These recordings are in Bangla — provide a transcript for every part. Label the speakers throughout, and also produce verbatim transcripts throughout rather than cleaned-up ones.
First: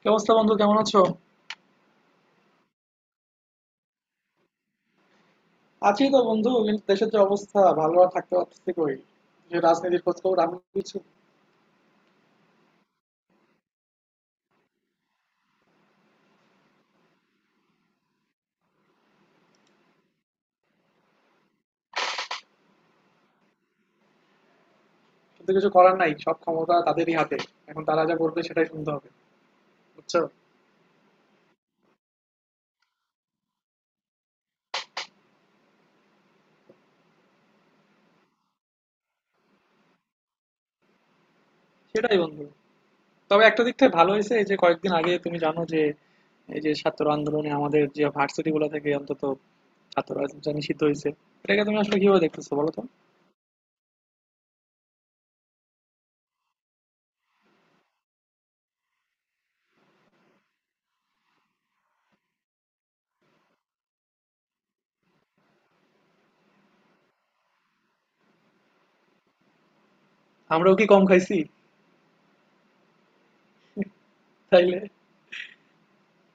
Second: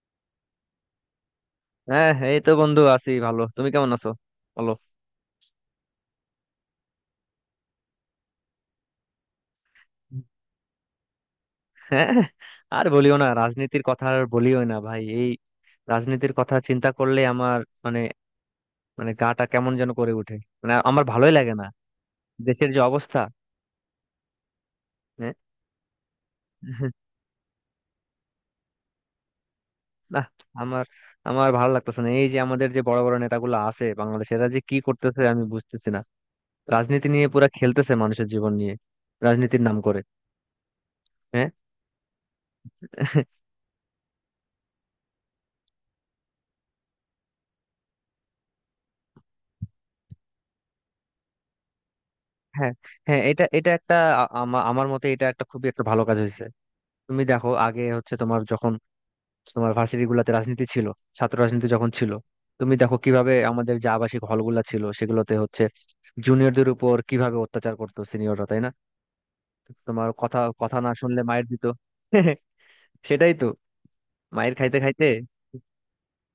Speaker 1: কি অবস্থা বন্ধু? কেমন আছো?
Speaker 2: হ্যাঁ, এই তো বন্ধু, আছি ভালো। তুমি কেমন আছো বলো।
Speaker 1: আছি তো বন্ধু, কিন্তু দেশের যে অবস্থা, ভালো আর থাকতে পারতেছি কই, যে রাজনীতির খোঁজ খবর আমি কিছু।
Speaker 2: হ্যাঁ, আর বলিও না রাজনীতির কথা, আর বলিও না ভাই। এই রাজনীতির কথা চিন্তা করলে আমার মানে মানে গাটা কেমন যেন করে ওঠে। মানে আমার ভালোই লাগে না, দেশের যে অবস্থা। হ্যাঁ।
Speaker 1: কিন্তু কিছু করার নাই, সব ক্ষমতা তাদেরই হাতে। এখন তারা যা বলবে সেটাই শুনতে হবে, বুঝছো?
Speaker 2: না, আমার আমার ভালো লাগতেছে না। এই যে আমাদের যে বড় বড় নেতাগুলো আছে বাংলাদেশে, এরা যে কি করতেছে আমি বুঝতেছি না। রাজনীতি নিয়ে পুরা খেলতেছে, মানুষের জীবন নিয়ে রাজনীতির নাম করে। হ্যাঁ।
Speaker 1: সেটাই বন্ধু। তবে একটা দিক থেকে ভালো হয়েছে, এই যে কয়েকদিন আগে তুমি জানো যে, এই যে ছাত্র আন্দোলনে আমাদের যে ভার্সিটি গুলো থেকে অন্তত ছাত্র রাজনীতিটা নিষিদ্ধ হয়েছে। এটাকে তুমি আসলে কিভাবে দেখতেছো বলো
Speaker 2: হ্যাঁ,
Speaker 1: তো?
Speaker 2: হ্যাঁ, এটা এটা একটা, আ- আমা- আমার মতে এটা একটা খুবই একটা ভালো কাজ হয়েছে। তুমি দেখো, আগে হচ্ছে তোমার যখন তোমার ভার্সিটি গুলাতে রাজনীতি ছিল, ছাত্র রাজনীতি যখন ছিল, তুমি দেখো কিভাবে আমাদের যে আবাসিক হলগুলা ছিল সেগুলোতে হচ্ছে জুনিয়রদের উপর কিভাবে অত্যাচার করতো সিনিয়ররা, তাই না? তোমার কথা কথা
Speaker 1: আমরাও কি
Speaker 2: না
Speaker 1: কম
Speaker 2: শুনলে
Speaker 1: খাইছি?
Speaker 2: মায়ের দিত। সেটাই তো, মায়ের খাইতে
Speaker 1: তাইলে।
Speaker 2: খাইতে।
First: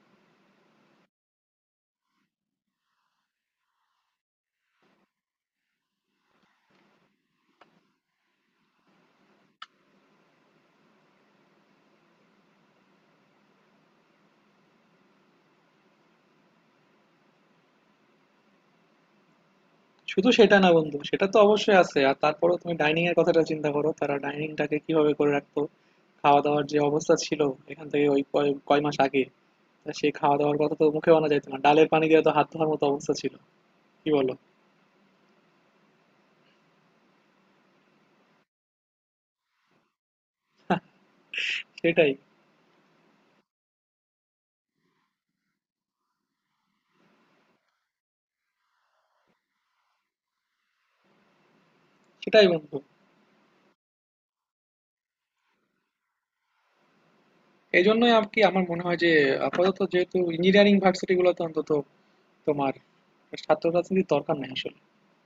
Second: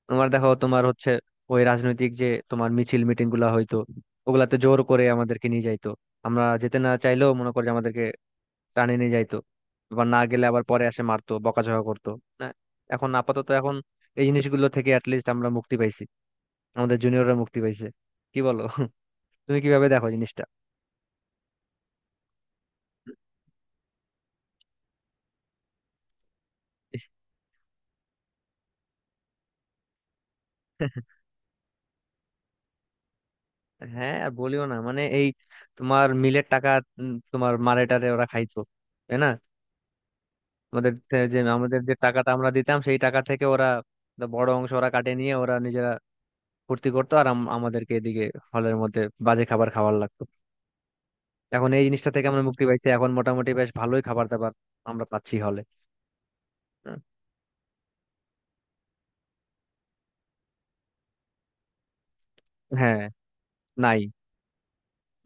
Speaker 2: তোমার দেখো, তোমার হচ্ছে ওই রাজনৈতিক যে তোমার মিছিল মিটিং গুলা হয়তো, ওগুলাতে জোর করে আমাদেরকে নিয়ে যাইতো। আমরা যেতে না চাইলেও মনে করো যে আমাদেরকে টানে নিয়ে যাইতো। এবার না গেলে আবার পরে এসে মারতো, বকাঝকা করতো। না, এখন আপাতত এখন এই জিনিসগুলো থেকে অ্যাটলিস্ট আমরা মুক্তি পাইছি, আমাদের জুনিয়ররা মুক্তি পাইছে। কি বলো? তুমি কিভাবে দেখো
Speaker 1: শুধু
Speaker 2: জিনিসটা?
Speaker 1: সেটা না বন্ধু, সেটা তো অবশ্যই আছে। আর তারপরেও তুমি ডাইনিং এর কথাটা চিন্তা করো, তারা ডাইনিংটাকে কিভাবে করে রাখতো, খাওয়া দাওয়ার যে অবস্থা ছিল এখান থেকে ওই কয় কয় মাস আগে। তা সেই খাওয়া দাওয়ার কথা তো মুখে আনা যাইতো না, ডালের পানি দিয়ে তো হাত ধোয়ার মতো অবস্থা ছিল। কি
Speaker 2: হ্যাঁ, আর
Speaker 1: বলো?
Speaker 2: বলিও না, মানে এই তোমার মিলের টাকা, উম, তোমার মারেটারে ওরা খাইতো, তাই না? আমাদের তে- যে আমাদের যে
Speaker 1: সেটাই।
Speaker 2: টাকাটা আমরা দিতাম, সেই টাকা থেকে ওরা একটা বড় অংশ ওরা কাটে নিয়ে ওরা নিজেরা ফুর্তি করতো, আর আম- আমাদেরকে এদিকে হলের মধ্যে বাজে খাবার খাওয়ার লাগতো। এখন এই জিনিসটা থেকে আমরা
Speaker 1: সেটাই
Speaker 2: মুক্তি
Speaker 1: বন্ধু।
Speaker 2: পাইছি, এখন মোটামুটি বেশ ভালোই খাবার দাবার আমরা পাচ্ছি হলে।
Speaker 1: এই জন্যই আর কি, আমার মনে হয় যে আপাতত যেহেতু ইঞ্জিনিয়ারিং ভার্সিটি গুলোতে অন্তত, তোমার
Speaker 2: হ্যাঁ।
Speaker 1: ছাত্র
Speaker 2: নাই।
Speaker 1: রাজনীতির দরকার নাই আসলে।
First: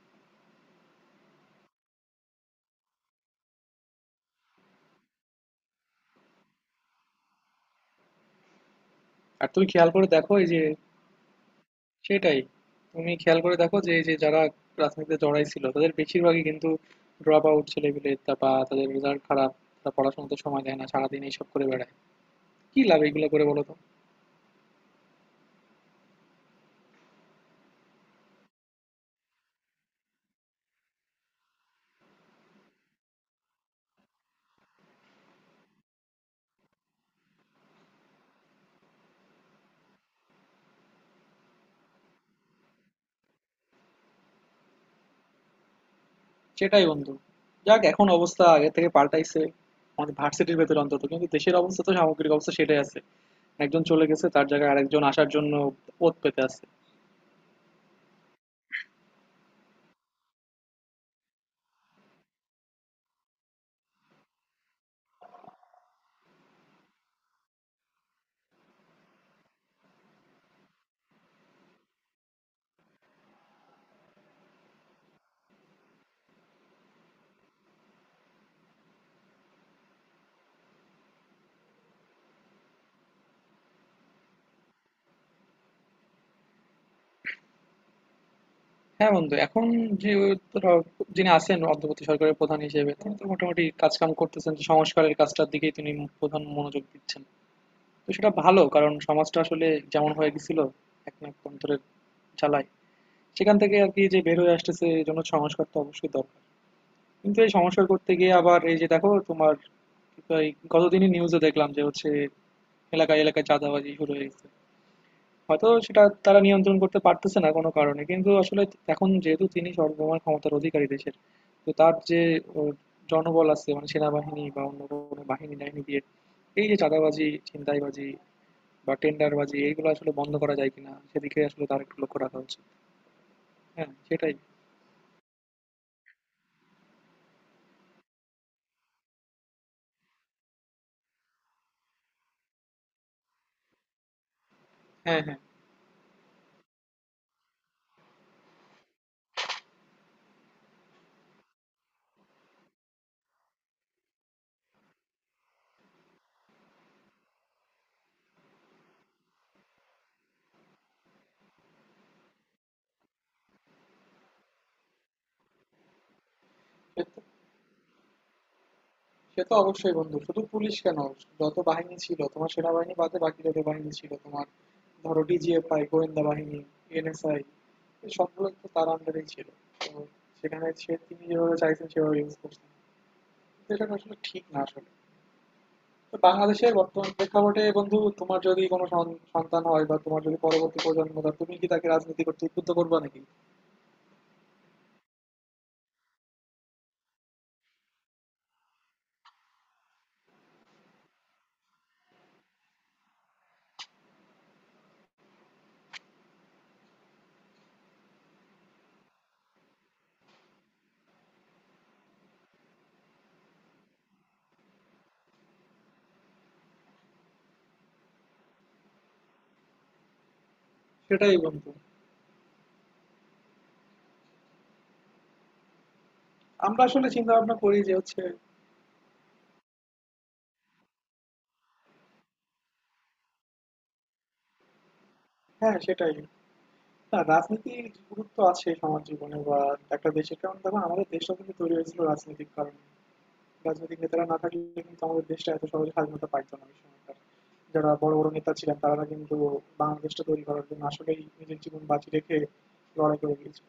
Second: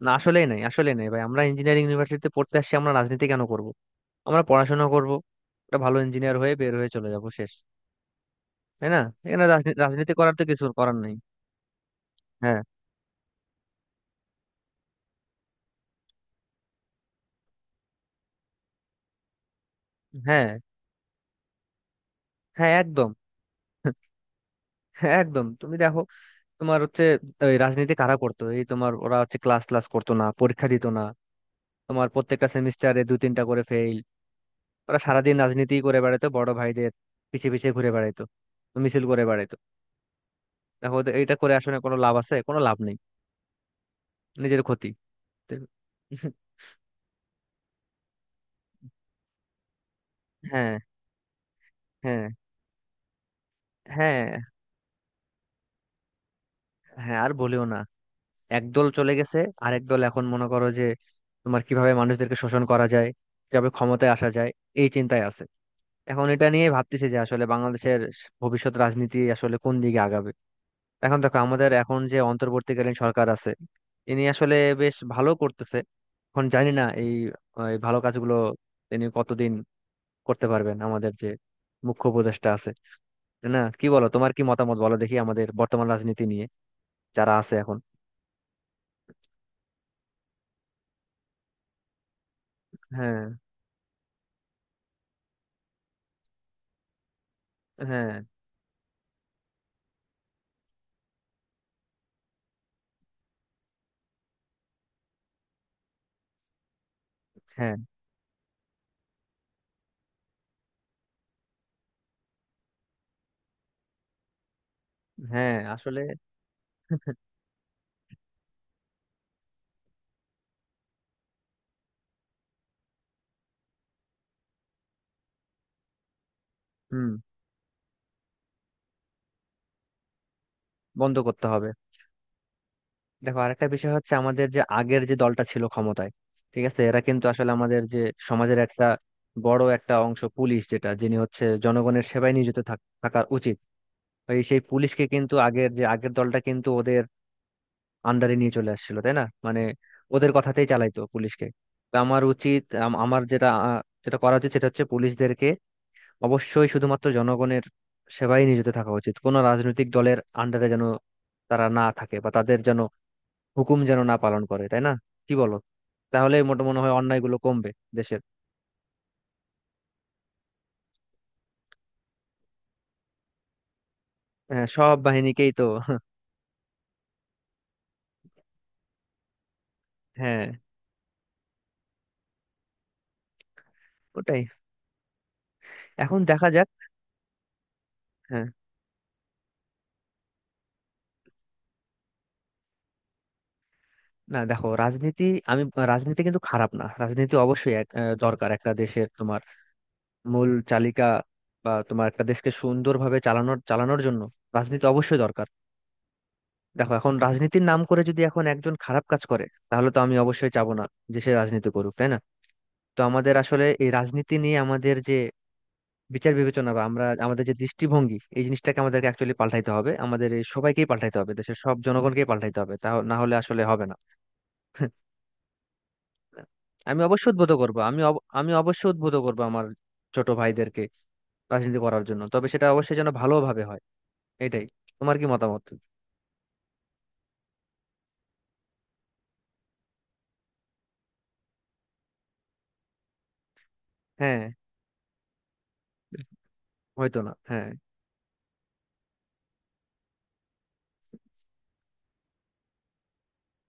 Speaker 2: না, আসলেই নাই, আসলেই নাই ভাই। আমরা ইঞ্জিনিয়ারিং ইউনিভার্সিটিতে পড়তে আসছি, আমরা রাজনীতি কেন করব? আমরা পড়াশোনা করব, একটা ভালো ইঞ্জিনিয়ার হয়ে বের হয়ে চলে যাব, শেষ। তাই না? এখানে
Speaker 1: আর তুমি
Speaker 2: রাজনী-
Speaker 1: খেয়াল করে
Speaker 2: রাজনীতি
Speaker 1: দেখো
Speaker 2: করার তো
Speaker 1: এই যে,
Speaker 2: কিছু করার নাই।
Speaker 1: সেটাই।
Speaker 2: হ্যাঁ,
Speaker 1: তুমি খেয়াল করে দেখো যে এই যে যারা রাজনীতিতে জড়াই ছিল তাদের বেশিরভাগই কিন্তু ড্রপ আউট ছেলেপিলে, তা বা তাদের রেজাল্ট খারাপ, তারা পড়াশোনাতে
Speaker 2: হ্যাঁ,
Speaker 1: সময় দেয় না, সারাদিন এইসব করে বেড়ায়।
Speaker 2: হ্যাঁ
Speaker 1: কি লাভ
Speaker 2: একদম।
Speaker 1: এইগুলো করে বলো তো?
Speaker 2: হ্যাঁ, একদম। তুমি দেখো, তোমার হচ্ছে ওই রাজনীতি কারা করতো? এই তোমার ওরা হচ্ছে ক্লাস ক্লাস করতো না, পরীক্ষা দিত না, তোমার প্রত্যেকটা সেমিস্টারে দু তিনটা করে ফেল। ওরা সারাদিন রাজনীতি করে বেড়াতো, বড় ভাইদের পিছে পিছে ঘুরে বেড়াইতো, মিছিল করে বেড়াইতো। দেখো, ওদের- এইটা করে আসলে কোনো লাভ আছে? কোনো লাভ নেই, নিজের ক্ষতি। তো
Speaker 1: সেটাই বন্ধু। যাক, এখন অবস্থা আগে থেকে পাল্টাইছে আমাদের ভার্সিটির
Speaker 2: হ্যাঁ,
Speaker 1: ভেতরে অন্তত, কিন্তু দেশের অবস্থা তো,
Speaker 2: হ্যাঁ,
Speaker 1: সামগ্রিক অবস্থা সেটাই আছে। একজন চলে গেছে,
Speaker 2: হ্যাঁ।
Speaker 1: তার জায়গায় আরেকজন আসার জন্য পথ পেতে আছে।
Speaker 2: হ্যাঁ, আর বলিও না। একদল চলে গেছে, আরেক দল এখন মনে করো যে তোমার কিভাবে মানুষদেরকে শোষণ করা যায়, কিভাবে ক্ষমতায় আসা যায়, এই চিন্তায় আছে। এখন এটা নিয়ে ভাবতেছি যে আসলে বাংলাদেশের ভবিষ্যৎ রাজনীতি আসলে কোন দিকে আগাবে। এখন দেখো, আমাদের এখন যে অন্তর্বর্তীকালীন সরকার আছে, ইনি আসলে বেশ ভালো করতেছে। এখন জানি না এই এই ভালো কাজগুলো তিনি কতদিন করতে পারবেন, আমাদের যে মুখ্য উপদেষ্টা আছে। তাই না? কি বলো, তোমার কি মতামত, বলো দেখি, আমাদের বর্তমান রাজনীতি নিয়ে যারা আছে এখন।
Speaker 1: হ্যাঁ বন্ধু, এখন যে, ধরো, যিনি আছেন অন্তর্বর্তী সরকারের প্রধান হিসেবে তিনি
Speaker 2: হ্যাঁ,
Speaker 1: তো মোটামুটি কাজকাম করতেছেন, যে সংস্কারের কাজটার দিকেই তিনি প্রধান মনোযোগ দিচ্ছেন। তো
Speaker 2: হ্যাঁ,
Speaker 1: সেটা ভালো, কারণ সমাজটা আসলে যেমন হয়ে গেছিল এক নাকতন্ত্রের জ্বালায়, সেখান থেকে আর কি যে বের হয়ে আসতেছে, এই জন্য সংস্কার তো অবশ্যই দরকার। কিন্তু এই
Speaker 2: হ্যাঁ।
Speaker 1: সংস্কার করতে গিয়ে আবার এই যে দেখো তোমার, এই গতদিনই নিউজে দেখলাম যে হচ্ছে এলাকায় এলাকায় চাঁদাবাজি শুরু হয়ে গেছে।
Speaker 2: হ্যাঁ,
Speaker 1: হয়তো
Speaker 2: আসলে।
Speaker 1: সেটা তারা নিয়ন্ত্রণ করতে পারতেছে না কোনো কারণে, কিন্তু আসলে এখন যেহেতু তিনি সর্বময় ক্ষমতার অধিকারী দেশের, তো তার যে ও, জনবল আছে, মানে সেনাবাহিনী বা অন্য কোনো বাহিনী টাহিনী দিয়ে এই যে
Speaker 2: হুম।
Speaker 1: চাঁদাবাজি ছিনতাইবাজি বা টেন্ডারবাজি এইগুলো আসলে বন্ধ করা যায় কিনা,
Speaker 2: বন্ধ
Speaker 1: সেদিকে
Speaker 2: করতে
Speaker 1: আসলে
Speaker 2: হবে।
Speaker 1: তার একটু লক্ষ্য রাখা উচিত।
Speaker 2: দেখো, আরেকটা
Speaker 1: হ্যাঁ,
Speaker 2: বিষয় হচ্ছে
Speaker 1: সেটাই।
Speaker 2: আমাদের যে আগের যে দলটা ছিল ক্ষমতায়, ঠিক আছে, এরা কিন্তু আসলে আমাদের যে সমাজের একটা বড় একটা অংশ পুলিশ, যেটা যিনি হচ্ছে জনগণের সেবায় নিয়োজিত থাক- থাকা উচিত, এই সেই পুলিশকে
Speaker 1: হ্যাঁ,
Speaker 2: কিন্তু
Speaker 1: হ্যাঁ।
Speaker 2: আগের যে আগের দলটা কিন্তু ওদের আন্ডারে নিয়ে চলে আসছিল, তাই না? মানে ওদের কথাতেই চালাইতো পুলিশকে। তো আমার উচিত, আম- আমার যেটা, আহ, যেটা করা উচিত সেটা হচ্ছে পুলিশদেরকে অবশ্যই শুধুমাত্র জনগণের সেবায় নিয়োজিত থাকা উচিত, কোনো রাজনৈতিক দলের আন্ডারে যেন তারা না থাকে বা তাদের যেন হুকুম যেন না পালন করে। তাই না? কি বলো? তাহলে মোটা মনে হয়
Speaker 1: সে তো-
Speaker 2: অন্যায়গুলো কমবে দেশের।
Speaker 1: সে তো অবশ্যই বন্ধু, শুধু পুলিশ কেন? যত বাহিনী ছিল তোমার, সেনাবাহিনী বাদে বাকি যত বাহিনী ছিল তোমার,
Speaker 2: হ্যাঁ, সব
Speaker 1: ধরো
Speaker 2: বাহিনীকেই তো।
Speaker 1: ডিজিএফআই গোয়েন্দা বাহিনী, এনএসআই, সবগুলো তো তার আন্ডারেই ছিল। তো
Speaker 2: হ্যাঁ,
Speaker 1: সেখানে সে তিনি যেভাবে চাইছেন সেভাবে ইউজ করছেন, কিন্তু এটা আসলে
Speaker 2: ওটাই।
Speaker 1: ঠিক না আসলে। তো
Speaker 2: এখন দেখা যাক।
Speaker 1: বাংলাদেশের বর্তমান প্রেক্ষাপটে বন্ধু, তোমার
Speaker 2: হ্যাঁ,
Speaker 1: যদি কোনো সন- সন্তান হয় বা তোমার যদি পরবর্তী প্রজন্ম, তা তুমি কি তাকে রাজনীতি করতে উদ্বুদ্ধ করবা নাকি?
Speaker 2: না দেখো, রাজনীতি, আমি, রাজনীতি কিন্তু খারাপ না। রাজনীতি অবশ্যই এক- আহ, দরকার একটা দেশের, তোমার মূল চালিকা, বা তোমার একটা দেশকে সুন্দরভাবে চালানোর চালানোর জন্য রাজনীতি অবশ্যই দরকার। দেখো, এখন রাজনীতির নাম করে যদি এখন একজন খারাপ কাজ করে, তাহলে তো আমি অবশ্যই চাবো না যে সে রাজনীতি করুক, তাই না? তো আমাদের আসলে এই রাজনীতি নিয়ে আমাদের যে বিচার বিবেচনা, বা আমরা আমাদের যে দৃষ্টিভঙ্গি, এই জিনিসটাকে আমাদেরকে অ্যাকচুয়ালি পাল্টাইতে হবে, আমাদের এই সবাইকেই পাল্টাইতে হবে,
Speaker 1: সেটাই
Speaker 2: দেশের
Speaker 1: বন্ধু।
Speaker 2: সব জনগণকেই পাল্টাইতে হবে, তা না হলে আসলে হবে না।
Speaker 1: আমরা
Speaker 2: আমি
Speaker 1: আসলে
Speaker 2: অবশ্যই
Speaker 1: চিন্তা
Speaker 2: উদ্বুদ্ধ
Speaker 1: ভাবনা
Speaker 2: করব,
Speaker 1: করি যে
Speaker 2: আমি
Speaker 1: হচ্ছে,
Speaker 2: অব- আমি অবশ্যই উদ্বুদ্ধ করব আমার ছোট ভাইদেরকে রাজনীতি করার জন্য, তবে সেটা অবশ্যই যেন ভালোভাবে হয়। এটাই। তোমার কি মতামত?
Speaker 1: হ্যাঁ সেটাই। না, রাজনীতির গুরুত্ব আছে সমাজ জীবনে বা একটা দেশের, কারণ দেখো আমাদের দেশটা কিন্তু তৈরি হয়েছিল রাজনৈতিক কারণে। রাজনৈতিক নেতারা না
Speaker 2: হ্যাঁ,
Speaker 1: থাকলে কিন্তু আমাদের দেশটা এত সহজে স্বাধীনতা পাইতো না ওই সময়কার।
Speaker 2: হয়তো না, হ্যাঁ
Speaker 1: যারা বড়, বড় নেতা ছিলেন তারা কিন্তু বাংলাদেশটা তৈরি করার জন্য আসলেই নিজের জীবন বাজি রেখে লড়াই করে গিয়েছিল।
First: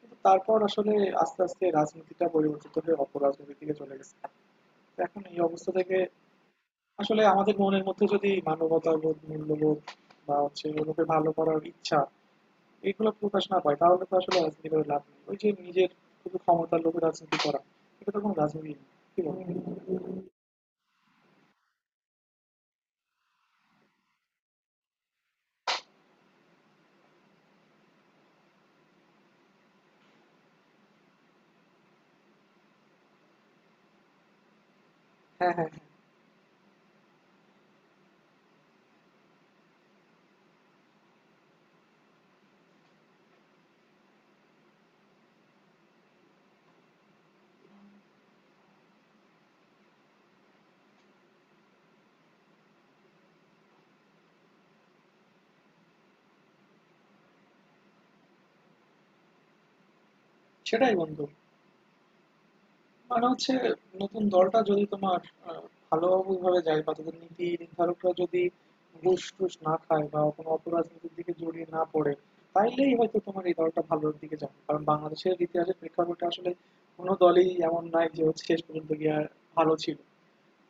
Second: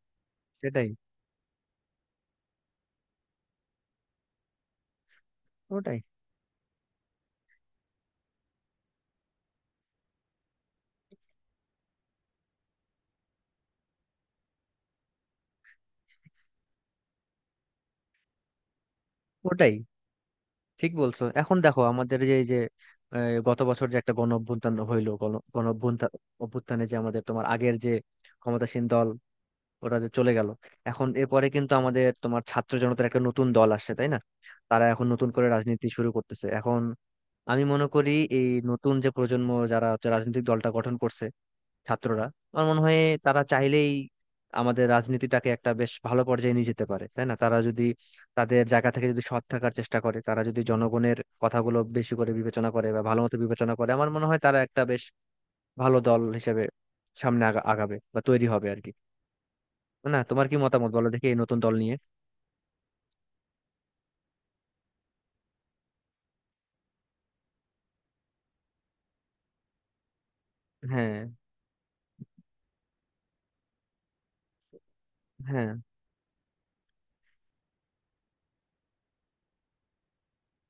Speaker 1: কিন্তু তারপর
Speaker 2: সেটাই।
Speaker 1: আসলে আস্তে, আস্তে রাজনীতিটা পরিবর্তিত হয়ে অপরাজনীতির দিকে চলে গেছে। তো এখন এই অবস্থা থেকে
Speaker 2: ওটাই।
Speaker 1: আসলে আমাদের মনের মধ্যে যদি মানবতাবোধ, মূল্যবোধ, বা হচ্ছে অন্যকে ভালো করার ইচ্ছা এগুলো প্রকাশ না পায়, তাহলে তো আসলে রাজনীতি করে লাভ নেই। ওই যে নিজের শুধু ক্ষমতার লোভে রাজনীতি করা, এটা তো কোনো রাজনীতি না। কি বলো?
Speaker 2: ওটাই,
Speaker 1: হুম।
Speaker 2: ঠিক বলছো। এখন দেখো, আমাদের যে এই যে আহ, গত বছর যে একটা গণ অভ্যুত্থান হইলো, গণ গণ অভ্যুত্থান- অভ্যুত্থানে যে আমাদের তোমার আগের যে ক্ষমতাসীন দল, ওরা যে চলে গেল, এখন এরপরে কিন্তু আমাদের তোমার ছাত্র জনতার একটা নতুন দল আসছে, তাই না? তারা এখন নতুন করে
Speaker 1: হ্যাঁ, হ্যাঁ, হ্যাঁ।
Speaker 2: রাজনীতি শুরু করতেছে। এখন আমি মনে করি এই নতুন যে প্রজন্ম যারা হচ্ছে রাজনৈতিক দলটা গঠন করছে, ছাত্ররা, আমার মনে হয় তারা চাইলেই আমাদের রাজনীতিটাকে একটা বেশ ভালো পর্যায়ে নিয়ে যেতে পারে, তাই না? তারা যদি তাদের জায়গা থেকে যদি সৎ থাকার চেষ্টা করে, তারা যদি জনগণের কথাগুলো বেশি করে বিবেচনা করে বা ভালো মতো বিবেচনা করে, আমার মনে হয় তারা একটা বেশ ভালো দল হিসেবে সামনে আগা- আগাবে বা তৈরি হবে, আর কি। না, তোমার কি মতামত,
Speaker 1: সেটাই
Speaker 2: বলো
Speaker 1: বন্ধু,
Speaker 2: দেখি এই নতুন দল নিয়ে।
Speaker 1: মানে হচ্ছে নতুন দলটা যদি তোমার আহ, ভালোভাবে যায়, বা তাদের নীতি নির্ধারকরা যদি ঘুষ টুস না খায় বা কোনো অপরাজনীতির
Speaker 2: হ্যাঁ,
Speaker 1: দিকে জড়িয়ে না পড়ে, তাইলেই হয়তো তোমার এই দলটা ভালোর দিকে যাবে, কারণ বাংলাদেশের
Speaker 2: হ্যাঁ,
Speaker 1: ইতিহাসের প্রেক্ষাপটে আসলে কোনো দলই এমন নাই যে হচ্ছে শেষ পর্যন্ত গিয়ে আর ভালো ছিল।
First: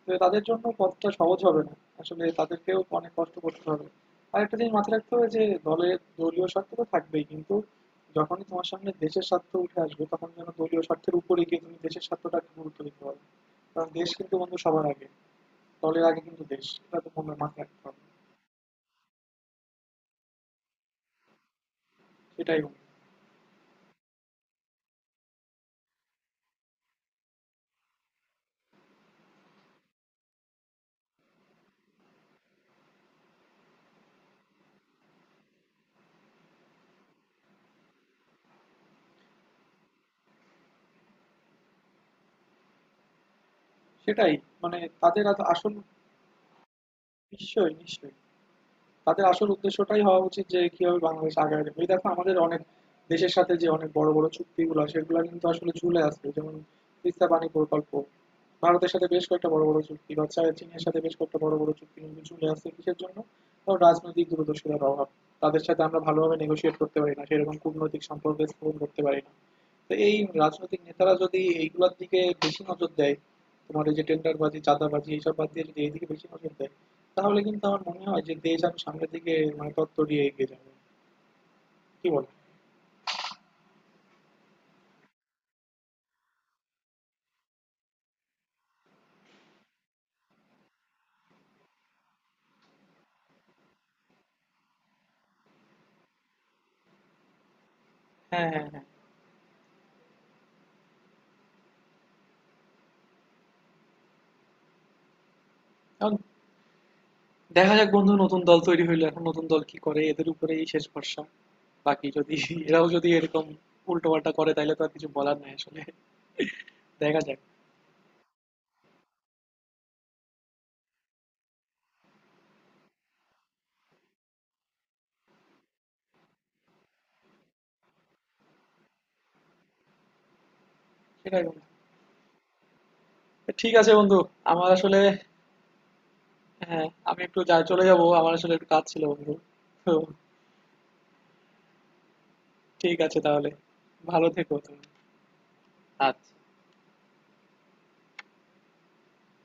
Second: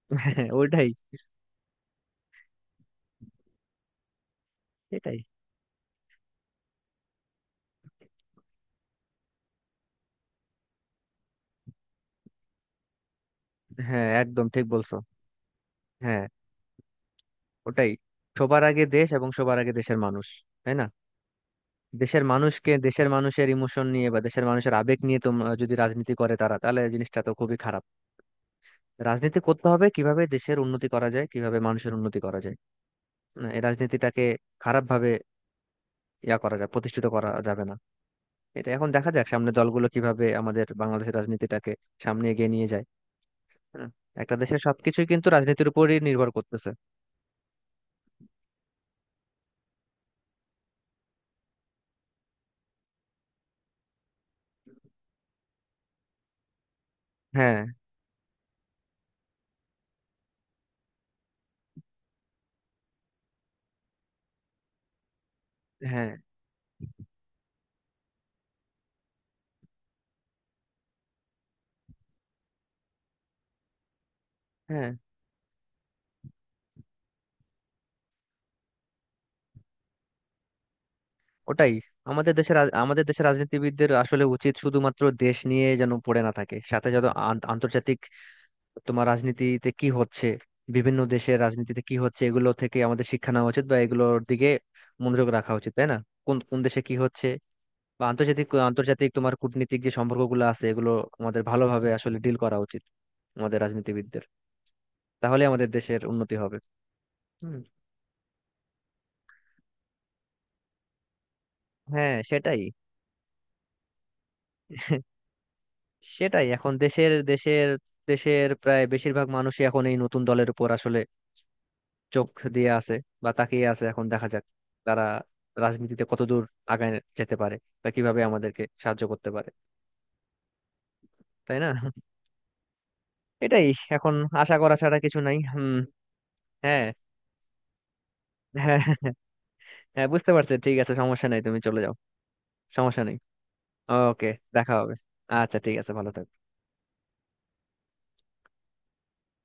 Speaker 1: তো তাদের
Speaker 2: হ্যাঁ।
Speaker 1: জন্য
Speaker 2: ওইটাই।
Speaker 1: পথটা সহজ হবে না, আসলে তাদেরকেও অনেক কষ্ট করতে হবে। আর একটা জিনিস মাথায় রাখতে
Speaker 2: এটাই।
Speaker 1: হবে যে, দলের দলীয় স্বার্থ তো থাকবেই, কিন্তু যখনই তোমার সামনে দেশের স্বার্থ উঠে আসবে তখন যেন দলীয় স্বার্থের উপরে গিয়ে তুমি দেশের স্বার্থটাকে গুরুত্ব দিতে পারো, কারণ
Speaker 2: হ্যাঁ,
Speaker 1: দেশ কিন্তু
Speaker 2: একদম
Speaker 1: বন্ধু
Speaker 2: ঠিক
Speaker 1: সবার
Speaker 2: বলছো।
Speaker 1: আগে, দলের আগে
Speaker 2: হ্যাঁ,
Speaker 1: কিন্তু দেশ, এটা তো মনে মাথায় রাখতে
Speaker 2: ওটাই।
Speaker 1: হবে।
Speaker 2: সবার আগে দেশ এবং সবার আগে দেশের মানুষ, তাই না? দেশের
Speaker 1: সেটাই
Speaker 2: মানুষকে,
Speaker 1: বন্ধু।
Speaker 2: দেশের মানুষের ইমোশন নিয়ে বা দেশের মানুষের আবেগ নিয়ে তোমরা যদি রাজনীতি করে তারা, তাহলে জিনিসটা তো খুবই খারাপ। রাজনীতি করতে হবে কিভাবে দেশের উন্নতি করা যায়, কিভাবে মানুষের উন্নতি করা যায়। না, এই রাজনীতিটাকে খারাপ ভাবে ইয়া করা যায়, প্রতিষ্ঠিত করা যাবে না। এটা, এখন দেখা যাক সামনে দলগুলো কিভাবে আমাদের বাংলাদেশের রাজনীতিটাকে সামনে এগিয়ে নিয়ে যায়। হুম।
Speaker 1: সেটাই,
Speaker 2: একটা দেশের
Speaker 1: মানে
Speaker 2: সবকিছুই
Speaker 1: তাদের
Speaker 2: কিন্তু
Speaker 1: আস-
Speaker 2: রাজনীতির
Speaker 1: আসল
Speaker 2: উপরই নির্ভর করতেছে।
Speaker 1: নিশ্চয়ই, নিশ্চয়ই, তাদের আসল উদ্দেশ্যটাই হওয়া উচিত যে কিভাবে বাংলাদেশ আগায় যাবে। এই দেখো, আমাদের অনেক দেশের সাথে যে অনেক বড় বড় চুক্তিগুলো, সেগুলো কিন্তু আসলে ঝুলে আছে, যেমন তিস্তা পানি
Speaker 2: হ্যাঁ,
Speaker 1: প্রকল্প, ভারতের সাথে বেশ কয়েকটা বড় বড় চুক্তি, বা চা- চীনের সাথে বেশ কয়েকটা বড় বড় চুক্তি কিন্তু ঝুলে আছে কিসের জন্য? কারণ রাজনৈতিক দূরদর্শিতার অভাব। তাদের সাথে আমরা
Speaker 2: হ্যাঁ,
Speaker 1: ভালোভাবে নেগোশিয়েট করতে পারি না, সেরকম কূটনৈতিক সম্পর্ক স্থাপন করতে পারি না। তো এই রাজনৈতিক নেতারা যদি এইগুলোর দিকে বেশি নজর দেয়, তোমার এই যে টেন্ডারবাজি
Speaker 2: হ্যাঁ।
Speaker 1: চাঁদাবাজি এইসব বাদ দিয়ে যদি এইদিকে বেশি নজর দেয়, তাহলে কিন্তু আমার মনে হয় যে দেশ আমি সামনের দিকে, মানে তত্তরিয়ে এগিয়ে যাবে।
Speaker 2: ওটাই।
Speaker 1: কি বল?
Speaker 2: আমাদের দেশের রাজ- আমাদের দেশের রাজনীতিবিদদের আসলে উচিত শুধুমাত্র দেশ নিয়ে যেন পড়ে না থাকে, সাথে যেন আন- আন্তর্জাতিক তোমার রাজনীতিতে কি হচ্ছে, বিভিন্ন দেশের রাজনীতিতে কি হচ্ছে, এগুলো থেকে আমাদের শিক্ষা নেওয়া উচিত বা এগুলোর দিকে মনোযোগ রাখা উচিত, তাই না? কোন কোন দেশে কি হচ্ছে, বা আন্তর্জাতিক
Speaker 1: হ্যাঁ, হ্যাঁ, হ্যাঁ।
Speaker 2: আন্তর্জাতিক তোমার কূটনীতিক যে সম্পর্কগুলো আছে, এগুলো আমাদের ভালোভাবে আসলে ডিল করা উচিত, আমাদের রাজনীতিবিদদের। তাহলে আমাদের দেশের
Speaker 1: এখন
Speaker 2: উন্নতি হবে। হুম।
Speaker 1: দেখা যাক বন্ধু, নতুন দল তৈরি হইলো, এখন নতুন দল কি করে, এদের উপরেই শেষ ভরসা। বাকি
Speaker 2: হ্যাঁ
Speaker 1: যদি
Speaker 2: সেটাই।
Speaker 1: এরাও যদি এরকম উল্টো পাল্টা করে, তাহলে তো আর কিছু বলার নাই আসলে।
Speaker 2: সেটাই। এখন দেশের
Speaker 1: দেখা যাক।
Speaker 2: দেশের দেশের প্রায় বেশিরভাগ মানুষই এখন এই নতুন দলের উপর আসলে চোখ দিয়ে আছে বা তাকিয়ে আছে। এখন দেখা যাক তারা রাজনীতিতে কতদূর আগায় যেতে পারে বা কিভাবে আমাদেরকে সাহায্য করতে পারে।
Speaker 1: সেটাই
Speaker 2: তাই
Speaker 1: বন্ধু।
Speaker 2: না?
Speaker 1: তো
Speaker 2: এটাই।
Speaker 1: ঠিক আছে
Speaker 2: এখন
Speaker 1: বন্ধু।
Speaker 2: আশা
Speaker 1: আমার
Speaker 2: করা ছাড়া
Speaker 1: আসলে,
Speaker 2: কিছু নাই। হুম। হ্যাঁ,
Speaker 1: হ্যাঁ, আমি একটু যা চলে যাব, আমার আসলে একটু কাজ ছিল
Speaker 2: হ্যাঁ।
Speaker 1: বন্ধু। তো
Speaker 2: হ্যাঁ, বুঝতে পারছি, ঠিক আছে, সমস্যা নেই, তুমি চলে যাও,
Speaker 1: ঠিক
Speaker 2: সমস্যা নেই।
Speaker 1: আছে তাহলে, ভালো
Speaker 2: ওকে,
Speaker 1: থেকো
Speaker 2: দেখা
Speaker 1: তুমি।
Speaker 2: হবে। আচ্ছা, ঠিক আছে, ভালো থেকো।
Speaker 1: আচ্ছা।